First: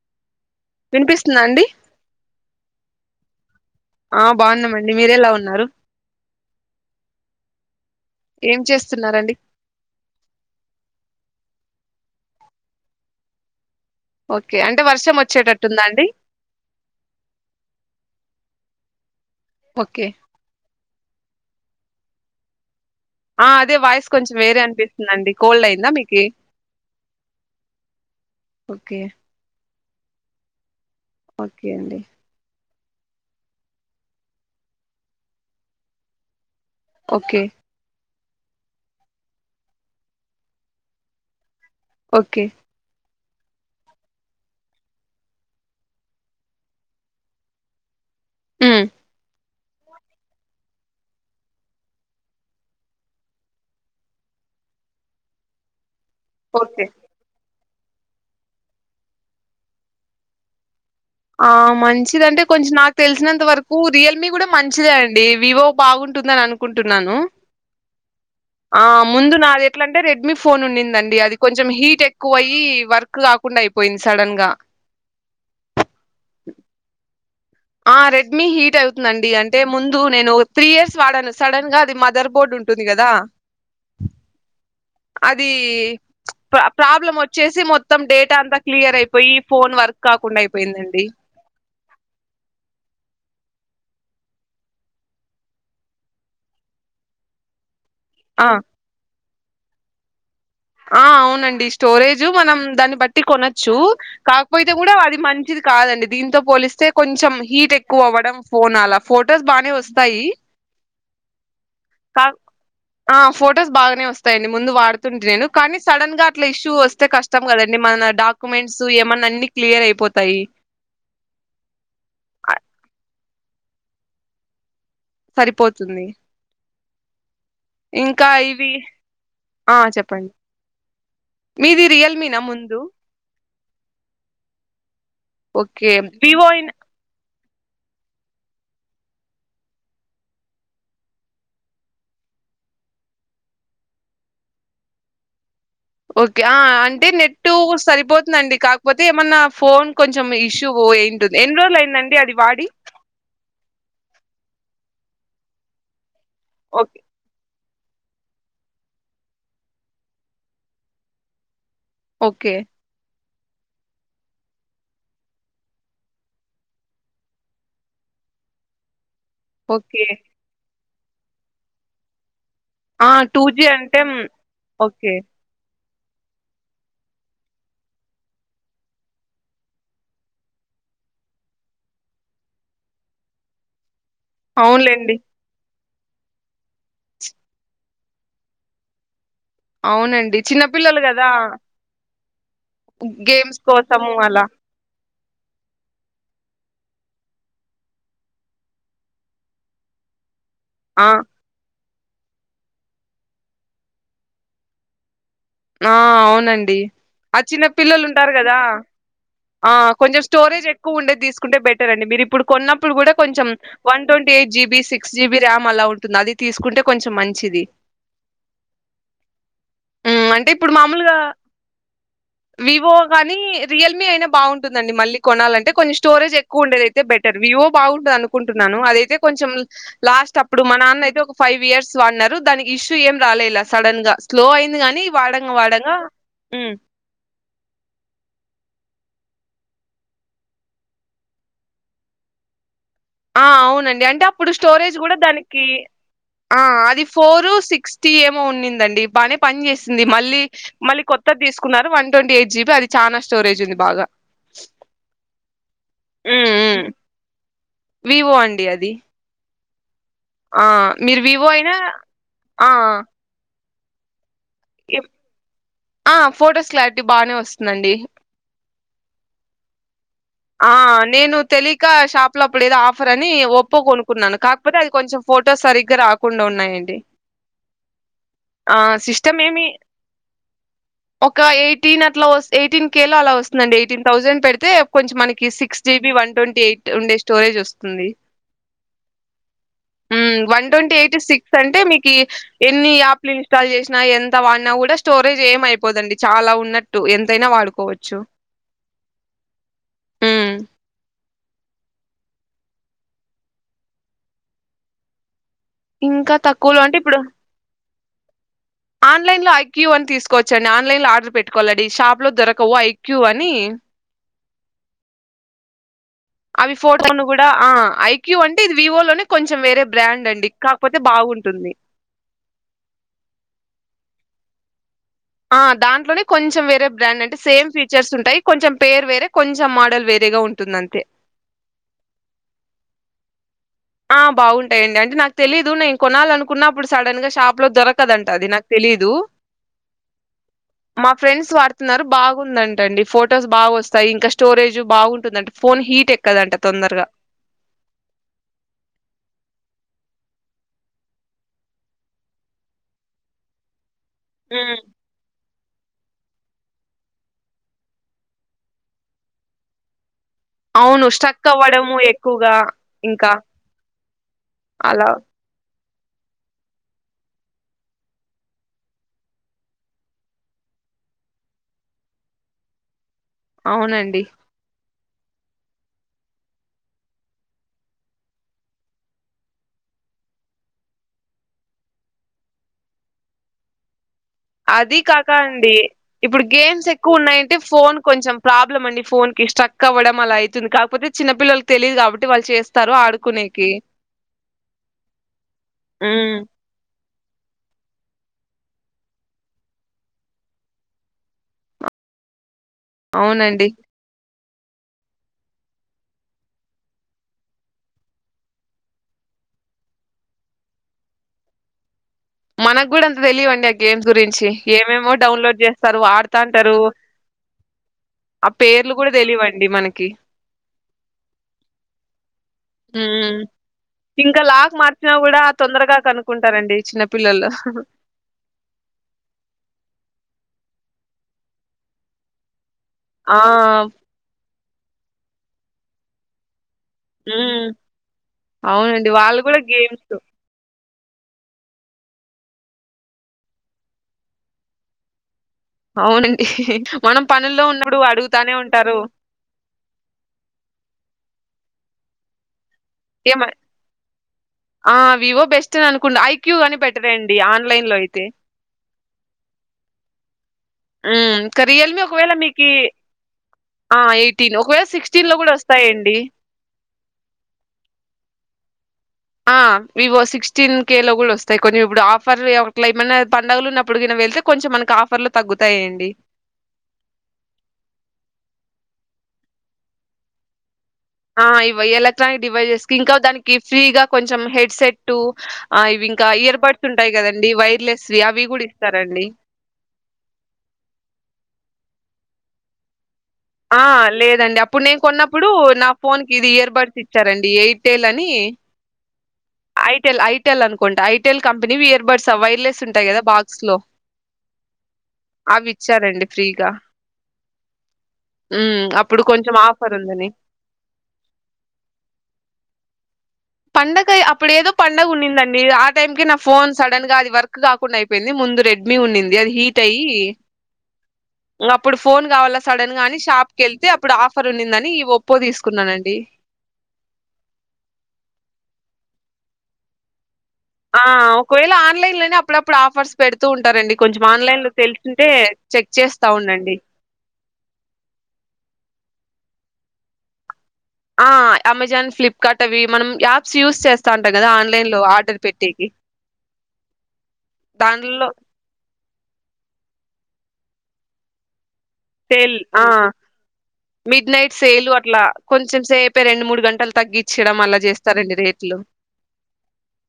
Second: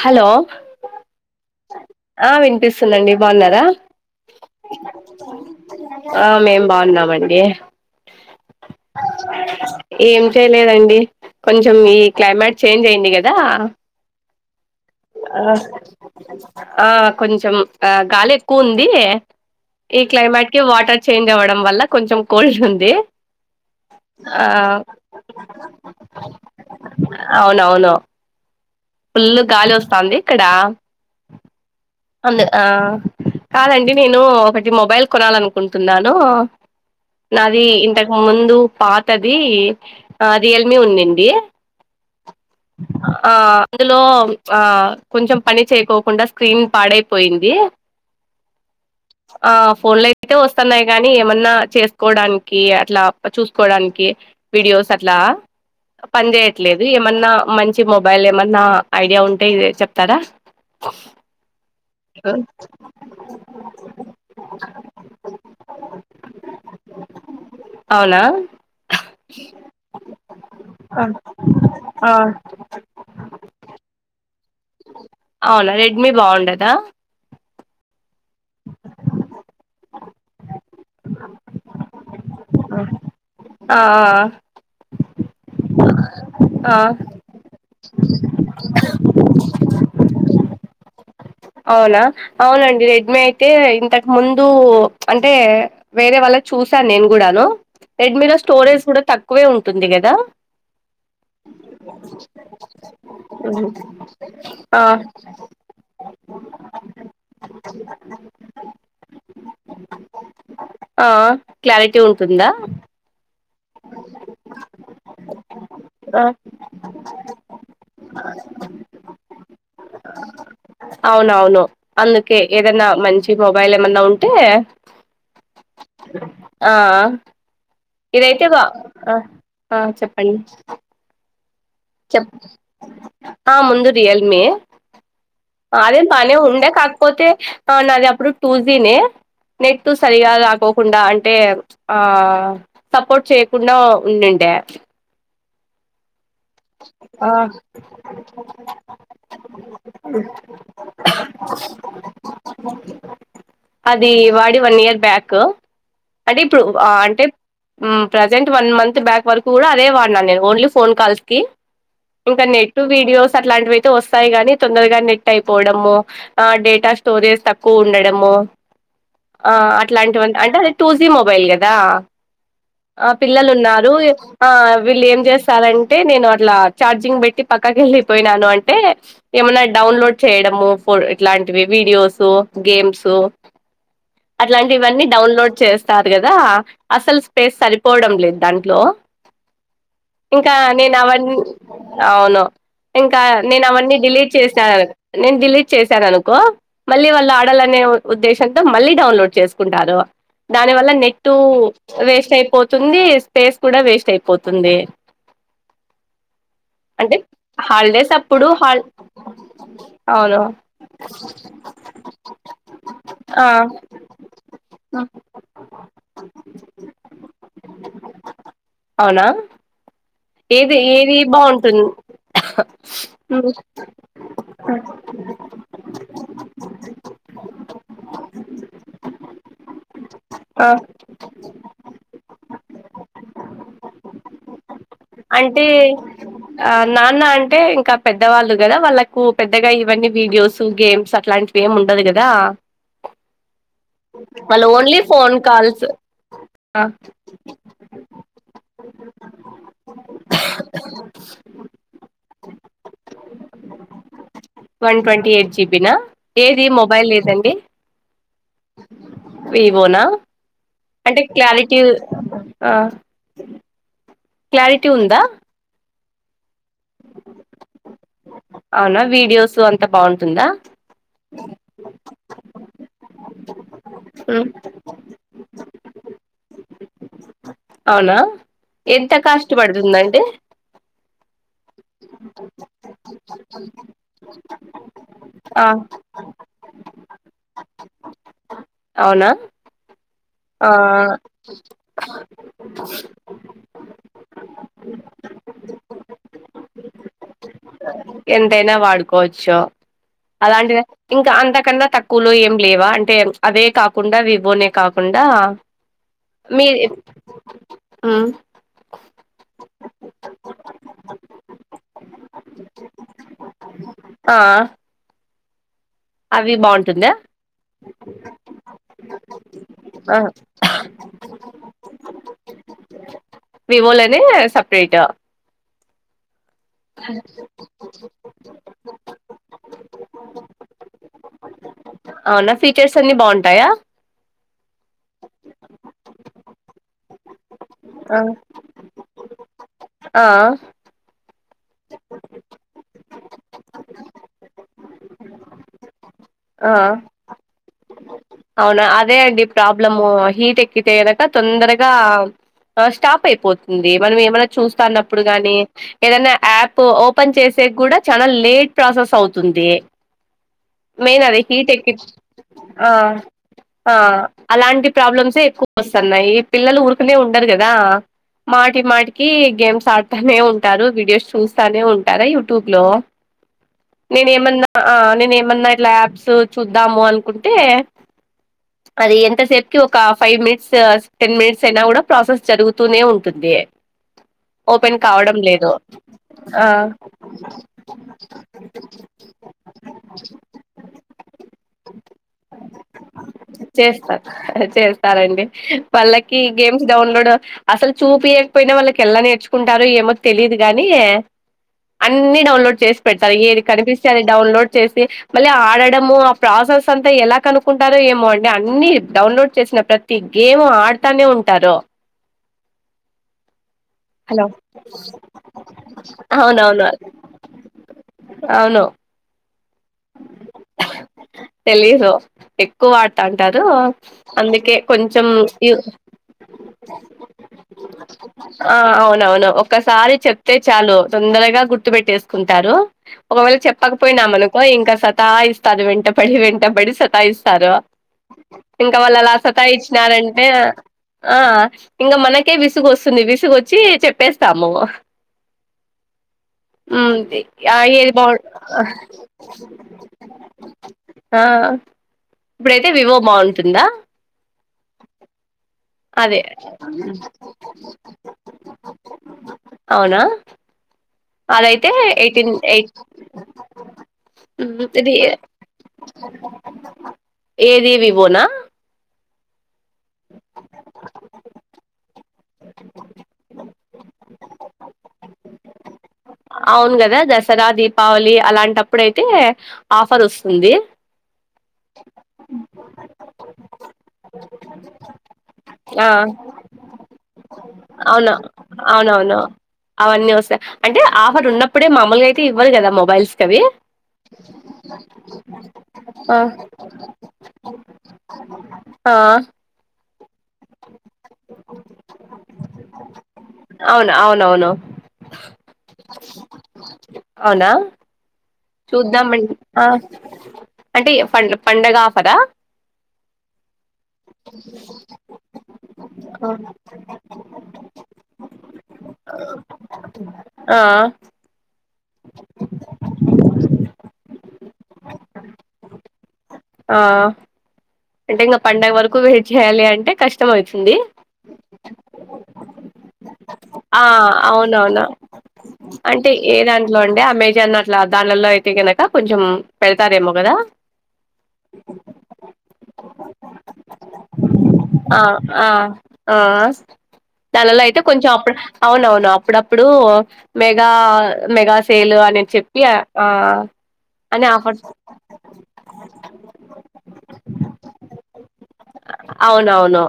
Hello వినిపిస్తుందా అండి ఆ వినిపిస్తుందండి బాగున్నారా ఆ బాగున్నా ఆ మేము బాగున్నామండి ఏం చేస్తున్నారండి ఏం చేయలేదండి కొంచెం ఈ క్లైమేట్ చేంజ్ అయింది కదా ఓకే అంటే వర్షం ఆ వచ్చేటట్టు ఉందా అండి ఆ కొంచెం ఆ గాలి ఎక్కువ ఉంది ఈ ఓకే క్లైమేట్ వాటర్ చేంజ్ అవ్వడం వల్ల కొంచెం కోల్డ్ ఉంది ఆ అదే వాయిస్ కొంచెం ఆ వేరే అనిపిస్తుందిండి కోల్డ్ అయిందా మీకి అవునవును ఓకే ఫుల్ గాలి వస్తుంది ఇక్కడ ఓకే అండి అందు కాదండి నేను ఒకటి మొబైల్ కొనాలనుకుంటున్నాను ఓకే నాది ఇంతకు ముందు పాతది ఆ రియల్ మీ ఉండింది ఓకే ఆ అందులో ఆ కొంచెం పని చేయకోకుండా స్క్రీన్ పాడైపోయింది హమ్ ఆ ఫోన్ లో అయితే వస్తున్నాయి కాని ఏమన్నా చేసుకోవడానికి అట్లా చూసుకోడానికి వీడియోస్ అట్లా పని చేేయట్లేదు ఓకే ఏమన్నా మంచి మొబైల్ ఏమన్నా ఐడియా ఉంటే ఇద చెప్తారా ఆ మన్ మంచిదంటే కొంచెం నాకు తెలిసినంత వరకు రియల్మీ కూడా మంచిదే అండి వివో బాగుంటుందని అనుకుంటున్నాను అవునా ఆ ముందు నాది ఎట్ల అంటే రెడ్మీ ఫోన్ ఉన్నిందండి అది కొంచెం హీట్ ఎక్కువ అయ్యి వర్క్ క్ కాకుండా అయిపోయింది సడన్ గా అవునా రెడ్మీ బాగుండదా ఆ రెడ్మీ హీట్ అవుతుందండి అంటే ముందు నేను త్రీ ఇయర్స్ వాడాను సడన్ గా అది మదర్ బోర్డ్ ఉంట్ టుంది కదా ఆ అదీ ప్ర ఆ ప్రాబ్లం వచ్చేసి మొత్తం డేటా అంతా క్లియర్ అయిపోయి ఫోన్ వర్క్ కాకుండా అయిపోయిందండి అవునా అవునండి రెడ్మీయి అయితే ఇంతకు ముందు అంటే వేరే వాళ్ళ చూసాను నేను కూడాను రెడ్మీ లో ఆ! స్టోరేజ్ కూడా తక్కువే ఉంటుంది కదా ఆ అవునండి స్టోరేజ్ మనం దాన్ని బట్టి కొనొచ్చు కాకపోతే ఆ కూడా అది మంచిది కాదండి దీంతో పోలిస్తే కొంచెం హీట్ ఎక్కువ అవ్వడం ఫోన్ అలా ఫొటోస్ బానే వస్తాయి ఆ క్లారిటీ కాక్ ఉంటుందా ఫొటోస్ బాగానే వస్తాయండి ముందు వాడుతుంటే నేను కానీ సడన్ ఆ గా అట్లా ఇష్యూ వస్తే కష్టం కదండి మన డాక్యుమెంట్స్ ఏమన్నా అన్ని క్లియర్ అయిపోతాయి అవునవును అందుకే అ ఏదన్నా మంచి మొబైల్ ఏమన్నా ఉంటే సరిపోతుంది ఆ ఇంకా ఇదైతే గ ఇవి ఆ ఆ చెప్పండి మీది రియల్మీ చెప్ నా ముందు ఆ ముందు రియల్మిఏ ఓకే అది పని వివో ఉండె ఇన్ కాక్ పోతే ఆ నాది అప్పుడు టూ జీ నే నెట్ సరిగా రాకోకుండా అంటే సపోర్ట్ చేయకుండా ఉండుండే ఓకే ఆ అంటే ఆ నెట్ సరిపోతుందండి కాకపోతే ఏమన్నా ఫోన్ కొంచెం ఇష్యూ ఎన్ని రోజులు అయిందండి అది వాడి అది వాడి వన్ ఇయర్ బ్యాక్ అంటే ఇప్పుడు ఓకే అంటే ఉ ప్రజెంట్ వన్ మంత్ బ్యాక్ వరకు కూడా అదే వాడినాను నేను ఓన్లీ ఫోన్ కాల్స్కి ఇంకా ఓకే నెట్ వీడియోస్ అట్లాంటివియితే వస్తాయి గాని తొందరగా నెట్ అయిపోవడము ఆ డేటా స్టోరేజ్ తక్కువ ఉండడము ఓకే అట్లాంటివన్న అంటే అది టూ జీ మొబైల్ కదా ఆ టూ పిల్లలు జీ ఉన్నారు అంటే హ్మ్. ఆ వీళ్ళు ఓకే ఏం చేస్తారంటే అంటే నేను అట్లా ఛార్జింగ్ పెట్టి పక్కకి వెళ్ళిపోయినాను అంటే ఏమన్నా డౌన్లోడ్ చేయడము ఫో ఇట్లాంటివి వీడియోస్ గేమ్స్ అట్లాంటివన్నీ అవునులేండి డౌన్లోడ్ చేస్తా స్తారు కదా అసలు స్పేస్ సరిపోవడం లేదు దాంట్లో అవునండి ఇంకా నేను చిన్నపిల్లలు కదా అవన్ని అవును ఇంకా గేమ్స్ నేను అవన్నీ కోసము డిలీట్ అలా చేశాను నేను డిల్లీట్ చేశాను అనుకో మళ్ళీ వాళ్ళు ఆడాలనే ఉద్దేశంతో మళ్ళీ డౌన్లోడ్ చేసుకుంటారు దాని వల్ల ఆ నెట్ వేస్ట్ అయిపోతుంది స్పేస్ కూడా వేస్ట్ అయిపోతుంది ఆ అవునండి అంటే ఆ చిన్న పిల్లలు హాలిడేస్ ఉంటారు అప్పుడు కదా హాల్ ఆ కొంచెం అవును స్టోరేజ్ ఎక్కువ ఉండేది తీసుకుంటే బెటర్ అండి మీరు ఇప్పుడు కొన్నప్పుడు కూడా ఆ కొంచెం one twenty eight GB six GB RAM అలా ఉంటుంది అది తీసుకుంటే కొంచెం మంచిది అవునా హ్మ్. అంటే ఇప్పుడు ఏది ఏది మామూలుగా బాగుంటుంది వివో కాని రియల్మీ అయినా బాగుంటుంది అండి మళ్ళ కొనాలంటే కొంచెం స్టోరేజ్ ఎక్కువ ఉండేదయితే బెటర్ వివో బాగుంటది అనుకుంటున్నాను అదైతే కొంచెం లాస్ట్ అప్పుడు ఆ మా నాన్న అయితే ఒక ఫైవ్ ఇయర్స్ వాడినారు దానికి ఇష్యూ ఏం రాలేలా సడన్ గా స్లో అయింది గానీ వాడంగా అంటే వాడంగా ఆ నాన్న అంటే ఇంకా పెద్దవాళ్ళు కదా వాళ్ళలకు పెద్దగా ఇవన్నీ వీడియోస్ గేమ్స్ అట్లాంటి ఏం ఉండదు కదా ఆ అవునండి అంటే అప్పుడు వాళ్ళు స్టోరేజ్ ఓన్లీ కూడా ఫోన్ దానికి కాల్స్ ఆ అది ఫోరు సిక్స్ ఏమో ఉనిందండి బానే పని చేసింది మళ్ళీ మళ్ళీ కొత్తది తీసుకున్నారు వన్ ట్వంటీ ఎయిట్ జీబి అది చాలా స్టోరేజ్ ఉంది బాగా వన్ ట్వంటీ ఎయిట్ జిబి నా ఏది మొబైల్ మొబైల్ ఏదండి ఒప్పో అండీ అది వివోనా ఆ మీరు అంటే వివో అయినా క్లారిటీ ఆ క్లారిటీ ఎప్ ఉందా ఆ ఫొటోస్ క్లారిటీ బాగానే వస్తుందండి అవునా వీడియోస్ అంతా బాగుంటుందా ఆ నేను తెలిక షాప్ లో అప్పుడు ఏదో ఆఫర్ అని ఒప్పో కొనుకున్నాను ఉమ్, కాకపోతే అది కొంచెం ఫోటోస్ సరిగ్గా రాకుండా ఉన్నాయండి అవునా ఆ ఎంత సిస్టమ్ కాస్ట్ ఏమి పడుతుందండి ఒక ఎయిటీన్ అట్లా ఎయిటీన్ కే లో అలా వస్తుందండి ఎయిటీన్ థౌసండ్ పెడితే కొంచెం మనకి కి ఆ six GB one twenty eight ఉండే స్టోరేజ్ వస్తుంది అవునా ఉహ్మ్ వన్ ఆ ట్వంటీ ఎయిట్ సిక్స్ అంటే మీకి ఎన్ని యాప్ ఇన్స్టాల్ చేసినా ఎంత వాడినా కూడా స్టోరేజ్ ఏమైపోదండి చాలా ఉన్నట్టు ఎంతైనా వాడు ఎంతైనా వాడుకోవచ్చు హ్మ్. అలాంటిది ఇంకా అంతకన్నా తక్ కులో ఏం లేవా అంటే ప్చ్ అదే కాకుండా విభో నే కాకుండా ఇంకా తక్కువలో మీది అంటే ఉ ఆన్లైన్ లో ఐక్యూ అని తీసుకోవచ్చండి ఆన్లైన్ లో ఆర్డర్ పెట్టుకోవాలండి షాప్ లో దొరకవు ఐక్యూ అని ఆ అవి ఫోటోను కూడా ఆ ఐక్యూ అంటే ఇది వివో లోనే కొంచెం వేరే బ్రాండ్ అండి కాకపోతే బాగుంటుంది వివో లోనే సెపరేట్ ఆ దాంట్లోనే కొంచెం వేరే బ్రాండ్ అంటే సేమ్ ఫీచర్స్ ఉంటాయి కొంచెం పేరు వేరే కొంచెం మోడల్ వేరేగా ఉంటుంది అంతే అవునా ఫీచర్స్ అన్ని బాగుంటాయా ఆ బాగుంటాయండి అంటే నాకు తెలీదు నేను కొనాలనుకున్నప్పుడు సడన్ గా షాప్ లో దొరకదు ఆ అంట అది నాక్ తెలీదు ఆ మా ఫ్రెండ్స్ వాడుతున్నారు బాగుందంట అండి ఫొటోస్ బాగు వస్తాయి ఇంకా స్టోరేజ్ బాగుంటుంది అంట ఫోన్ హీట్ ఎక్కదు అంట ఆ తొందరగా అవునా అదే అండి ప్రాబ్లము హీట్ ఎక్కితే కనక తొందరగా ఆ స్టాప్ అయిపోతుంది మనం ఏం అన్నా హ్మ్ చూస్తాన్న ఇప్పుడు గాని ఏదైనా యాప్ ఓపెన్ చేసే కూడా చాలా లేట్ ప్రాసెస్ అవుతుంది అవును మెయిన్ ఆది స్ట్రక్ హీట్ అవ్వడము ఎక్కించి ఎక్కువగా ఆ ఇంకా ఆ అలాంటి అలా ప్రాబ్లమ్స్ ఏయ్ ఎక్కువ వస్తున్నాయి పిల్లలు ఊరుకనే ఉండరు కదా మాటి మాటికి గేమ్స్ ఆడుతానే ఉంటారు వీడియోస్ చూస్తూనే ఉంటారా యూట్యూబ్ లో అవునండి నేను ఏమన్నా నేను ఏమన్నా ఇట్ల యాప్స్ చూద్దాము అనుకుంటే అది ఎంతసేపుకి ఒక ఫైవ్ మినిట్స్ టెన్ మినిట్స్ అయినా కూడా ప్రాసెస్ జరుగుతూనే ఉంటుంది ఓపెన్ అది కాక కావడం లేదు అండి ఇప్పుడు ఆ గేమ్స్ ఎక్కువ ఉన్నాయంటే ఫోన్ కొంచెం ప్రాబ్లం అండి ఫోన్ కి స్ట్రక్ కవ్వడం అలా అయితుంది కాకపోతే చిన్న పిల్లలకు తెలియదు కాబట్టి వాళ్ళు చేస్ చేస్తా చేస్తారండి హ్మ్. పళ్లకి గేమ్స్ డౌన్లోడ్ అసలు చూపియ్యకపోయినా వాళ్ళకి ఎల్ల నేర్చుకుంటారో ఏమో తెలీయదు గాని అన్ని డౌన్లోడ్ చేస్ పెట్టారు ఏది అవునండి కనిపిస్తే అది డౌన్లోడ్ చేసి మళ్ళీ ఆడడము ఆ ప్రాసెస్ అంతా ఎలా కను కుంటారో ఏమో అండి అన్ని డౌన్లోడ్ చేసిన ప్రతి గేమ్ ము ఆడుతానే ఉంటారు మనకు కూడా అంత తెలియవు అండి ఆ గేమ్స్ హలో గురించి ఏమేమో డౌన్లోడ్ చేస్తారు ఆడతాంటారు అవునవును ఆ అవును పేర్లు కూడా తెలియవు అండి మనకి తెలీదు ఎక్కువ వాడుతా హ్మ్ అంటారు అందుకే కొంచెం కుంటారండి చిన్న పిల్లలు అ ఆ అవునవును ఒక్కసారి చెప్తే చాలు తొందరగా గుర్తు పెట్టేసుకుంటారు ఒక్క ఆ వేళ చెప్పకపోయినా అనుకో ఇంకా సతాయిస్తారు వెంటపడి వెంటపడి సత్ సాయి హ్మ్ ఇస్తారు ఇంకా అవునండి వాళ్ళు అలా కూడా సతా గేమ్స్ ఇచ్చినారంటే ఆ ఇంకా మనకే విసుగు వస్తుంది విసుగు వచ్చి చెప్పేస్తాము అవునండి ఉమ్ మనం పనుల్లో ఉన్నప్పుడు అడుగుతానే ఉంటారు హా ఇప్పుడైతే వివో ఏమ బాగుంటుందా ఆ వివో బెస్ట్ అని అనుకున్న అదే ఐక్యూ గాని బెటర్ అండి ఆన్లైన్ లో అయితే అవునా ఉమ్ ఇంకా అదైతే రియల్మీ ఒకవేళ ఎయిటీన్ మీకీ ఎయిట్ ఆ ఎయిటీన్ ఒకవేళ ఇది సిక్స్టీన్ లో కూడా వస్తాయండి ఏదివివోనా ఆ వివో సిక్స్టీన్ కే లో కూడా వస్తాయి కొంచెం ఇప్పుడు ఆఫ్ ఫర్ ఒకట్లా ఏమన్నా పండుగలు ఉన్నప్పుడుగినా వెళ్తే కొంచెం మనకి ఆఫర్లు తగ్గుతాయండి అవును కదా దసరా దీపావళి అలాంటప్పుడు అయితే ఆఫర్ ఆస్తుంది ఆ ఇవ ఎలక్ట్రానిక్ డివైజెస్ కి ఇంకా దానికి ఫ్రీగా కొంచెం హెడ్సెట్ ఆ ఇవి ఇంకా ఇయర్బడ్స్ ఉంటాయి కదండి వైర్లెస్ అవును అవి కూడా ఇస్తారండి అవునవును అవన్నీ వస్తాయి అంటే ఆఫర్ ఉన్నప్పుడే మామూలుగా అయితే ఇవ్విరు కదా మొబైల్స్ కవి ఆ! లేదండి. అప్పుడు నేను కొన్నప్పుడు నా ఫోన్‌కి ఆ ఇది ఇయర్ బడ్స్ ఇచ్చారండి. ఎయిర్‌టెల్ అని ఆ ఐటెల్ ఐటెల్ అనుకుంటా itel company we're birds wireless ఉంటాయి కదా బాక్స్ లో అవును అవునవును అవి ఇచ్చారండి ఫ్రీగా అవునా హ్మ్. అప్పుడు చూద్దామండి కొంచెం ఆ ఆఫర్ ఉందని. అంటే ప పండగ ఆఫరా పండగ అప్పుడ ఏదో పండగ ఉందండి ఆ టైం కి నా ఆ ఫోన్ సడన్ గా అది వర్క్ కాక కుండా అయిపోయింది ముందు రెడ్మ ఉండింది అది హీట్ అయి ఆ ఆ అప్పుడు ఫోన్ కావాలా సడన్ గా అని షాప్ క ఏళ్తే అప్పుడు ఆఫర్ ఉండిందని ఈ ఒప్పో తీసుకున్నానండి ఆ ఆ అంటే ఇంకా పండగ వరకు వెయిట్ చేయాలి అంటే కష్ట ష్టమైతుంది ఆ ఒకవేళ ఆన్లైన్ లోనే అప్పుడప్పుడు ఆఫర్స్ పెడుతూ ఉంటారండి ఆ కొంచెం ఆన్లైన్ లో అవునవును తెలుసుంటే అంటే ఏ దాంట్లో అండి అమెజాన్ దాన్ దాన్లలో అయితే కనక కొంచెం పెడతారేమో కదా హా అమెజాన్ ఫ్లిప్కార్ట్ అవి మనం యాప్స్ యూస్ చేస్తా ఉంటాం కదా ఆన్లైన్లో ఆ ఆర్డర్ పెట్టేకి ఆ ఆ దాన్లల్లో అయితే దాంట్లో కొంచెం అప్పు అవునవును అప్పుడప్పుడు మెగా మెగా సేలు అని చెప్పి ఆ అని మిడ్‌నైట్ ఆఫర్స్ సేలు అట్లా కొంచెం సేపే రెండు మూడు గంటలు తగ్గిించ్చడం అలా చేస్తారండి రేపు అవునవును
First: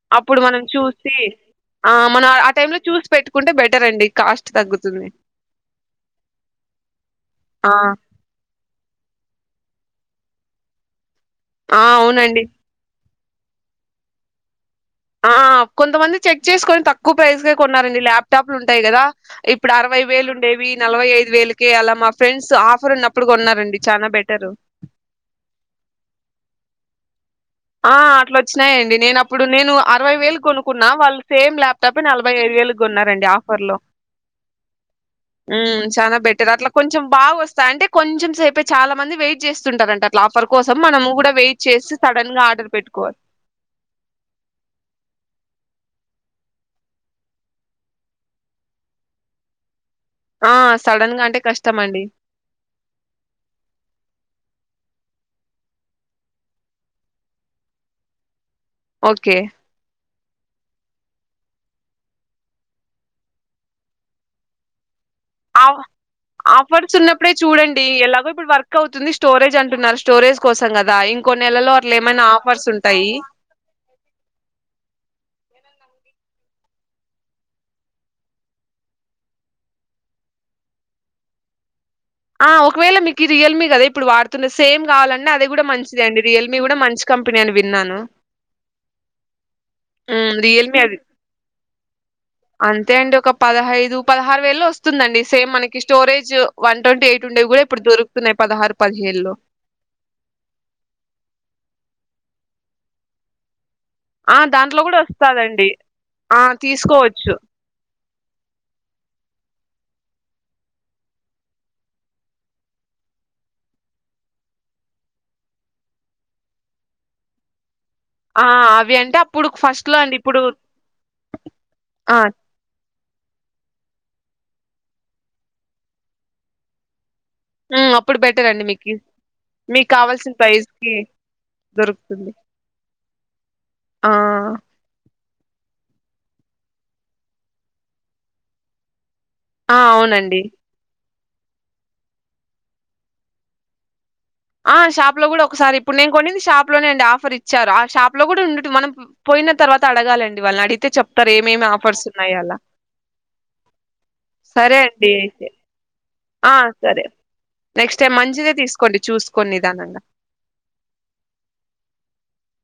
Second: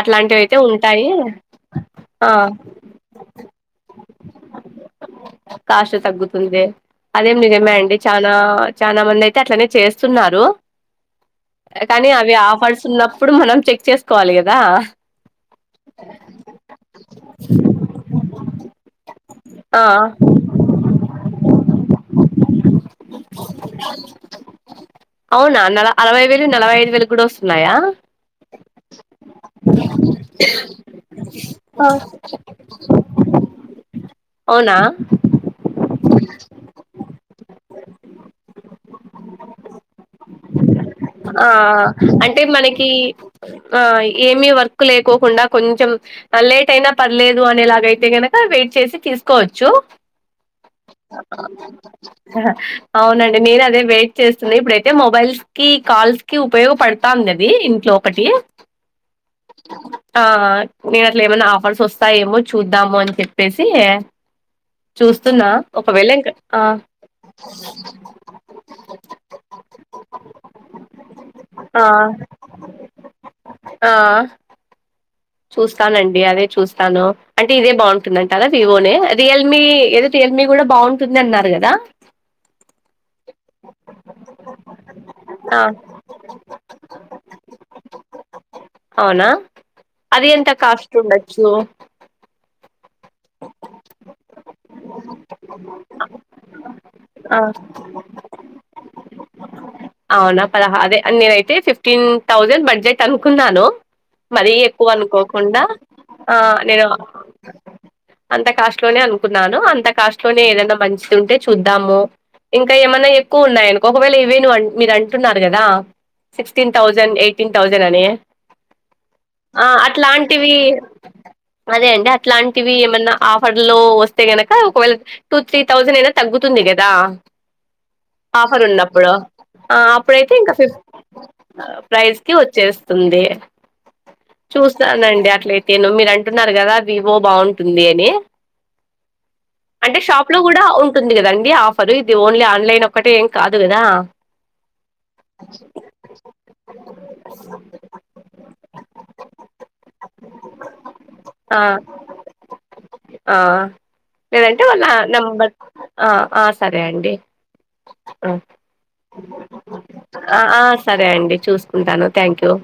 అట్లాంటివి అప్పుడు అయితే మనం ఉంటాయి ఆ చూస్ పెట్టుకుంటే బెటరండి కాస్ట్ తగ్గుతుంది కాస్ట్ తగ్గుతుంది అదేం ఆ! నిజమే అండి చానా చానా మంది అయితే అట్లనే చేస్తున్నారు ఆ! కానీ అవి అవునండి. ఆఫర్స్ ఉన్నప్పుడు మనం చెక్ చేసుకోవాలి కదా ఆ కొంతమంది చెక్ చేసుకొని తక్కువ ప్రైస్ కే కొన్నారండి ల్యాప్టాప్లు ఉంటాయి కదా ఇప్పుడు ఆ అరవై వేలు ఉండేవి నలభై ఐదు వేలకే అలా మా ఫ్రెండ్స్ ఆఫర్ ఉన్నప్పుడు కొన్నారండి చానా బెటరు అవునా నల అరవై వేలు నలభై ఐదు వేలు కూడా వస్త్ ఆ అట్లా వచ్చినాయిండి నేను అప్పుడు నేను అరవై వేలు కొనుకున్నా వాళ్ళు సేమ్ ల్యాప్టాప్ ఏ నలభై ఐదు వేలు కొన్నారండి ఆఫర్ లో అవునా ఉ చాలా బట్టర్ అట్లా కొంచెం బాగా అస్త్ అంటే కొంచెం సేపే చాలా మంది వెయిట్ చేస్తుంటారంట అట్ ఆఫర్ కోసం మనము కూడా వెయిట్ చేసి [unintelligible] కి పెట్టుకోవాలి. ఆ ఏమి వర్క్ లేకోకుండా కొంచెం లేట్ అయినా పర్లేదు అనేలాగయితే గనక వెయిట్ చేసి తీసుకోవచ్చు ఆ సడన్ గా అంటే కష్టం అండి అవునండి నేను అదే వెయిట్ చేస్తుంది ఇప్పుడై అయితే మొబైల్స్ కి కాల్స్ కి ఉపయోగపడుతాందది ఇంట్లో ఒకటి ఓకే ఆ నేను అట్లా ఏమైనా ఆఫర్స్ వస్తాయేమో చూద్దాము అని చెప్పేసి చూస్తున్నా ఆఫ్ ఒకవేళ ఇంకా ఆ ఆఫర్స్ ఉన్నప్పుడే చూడండి ఎలాగో ఇప్పుడు వర్క్ అవుతుంది స్టోరేజ్ అంటున్నారు స్టోరేజ్ కోసం కదా ఇంకొన్ని నెలలో ఆ అట్ల ఏమైనా ఆఫర్స్ ఉంటాయి ఆ చూస్తానండి అదే చూస్తాను అంటే ఇదే బాగుంటుందంటరా వివోనే రియల్మీ ఏదో రియల్ మీ కూడా బాగుంటుంది అన్నారు కదా ఆ ఒకవేళ మీకి రియల్మీ కదా ఇప్పుడు వాడుతున్న సేమ్ గావాలన్న అదే ఆ కూడా మంచిదే అండి రియల్మీ కూడా మంచి కంపెనీ అని విన్నాను అవునా అది హ్మ్. ఎంత రియల్‌మీ కాస్ట్ అది. ఉండచ్చు అంతే అండి ఒక పదహైదు పదహారు వేల్లో వస్తుందండి సేమ్ మనకి స్టోరేజ్ వన్ ట్వంటీ ఎయిట్ ఉండేవి కూడా ఇప్పుడు దొరుకుతున్నాయి పదహారు పదిహేలో అవునా పదహ అదే నేనైతే ఫిఫ్టీన్ థౌజండ్ బడ్జెట్ అనుకున్నాను ఆ! మరీ దాంట్లో ఎక్కువ గూడా అనుకోకుండా వస్తాదండి. ఆ నేను అంత కాస్ట్ లోనే అనుకున్నాను అంత కాస్ట్ లోనే ఏదైనా మంచిది ఉంటే చూద్దాము ఇంకా ఏమన్నా ఎక్కువ ఉన్నాయానుకో ఒకవేళ ఇవేను మీరు అంటున్నారు కదా సిక్స్టీన్ థౌసండ్ ఎయిటీన్ థౌసండ్ అనే ఆ! అవి అంటే అప్పుడు ఆ ఫస్ట్‌లో అండి. ఇప్పుడు అట్లాంటివి అదే అండి ఆ! అట్లాంటి టివి ఏమన్నా ఆఫర్ లో వస్తే గనక ఒకవేళ టూ త్రీ థౌసండ్ అయినా తగ్గుతుంది కదా ఉమ్ అప్పుడు బెటర్ ఆఫర్ అండి మీకి ఉన్నప్పుడు ఆ మీకు కావాల్సిన అప్పుడైతే ఇంకా ఫిఫ్త్ ప్రైస్‌కి ప్రైజ్ దొరుకుతుంది. కి వచ్చేస్ బాగుంటుంది ఆ! చూస్తనండి అట్లయితేను మీరు అంటున్నారు కదా వివో బాగుంటుంది టుంది అని ఆ! అంటే షాప్ లో అవునండి. కూడా ఉం టుంది కదండి ఆఫర్ ఇది ఓన్లీ ఆన్లైన్ ఒక్కటే ఏం కాదు కదా ఆ షాప్ లో కూడా ఒకసారి ఇప్పుడు నేను కొన్నింది షాప్ లోనే అండి ఆఫర్ ఇచ్చారు ఆ షాప్ లో కూడా ఉండట మనం పోయిన తర్వాత అడగాలండి వాళ్ళని అడిగితే చెప్తారు ఆ ఏమేమి ఆఫర్స్ ఉన్నాయి అలా ఆ లేదంటే సరే వాళ్ళ అండి అయితే. నంబర్ ఆ ఆ సరే అండి నెక్స్ట్ టైం మంచిదే తీసుకోండి చూసుకొని నిదానంగా ఆ ఆ సరే అండి చూసుకుంటాను థ్యాంక్ యూ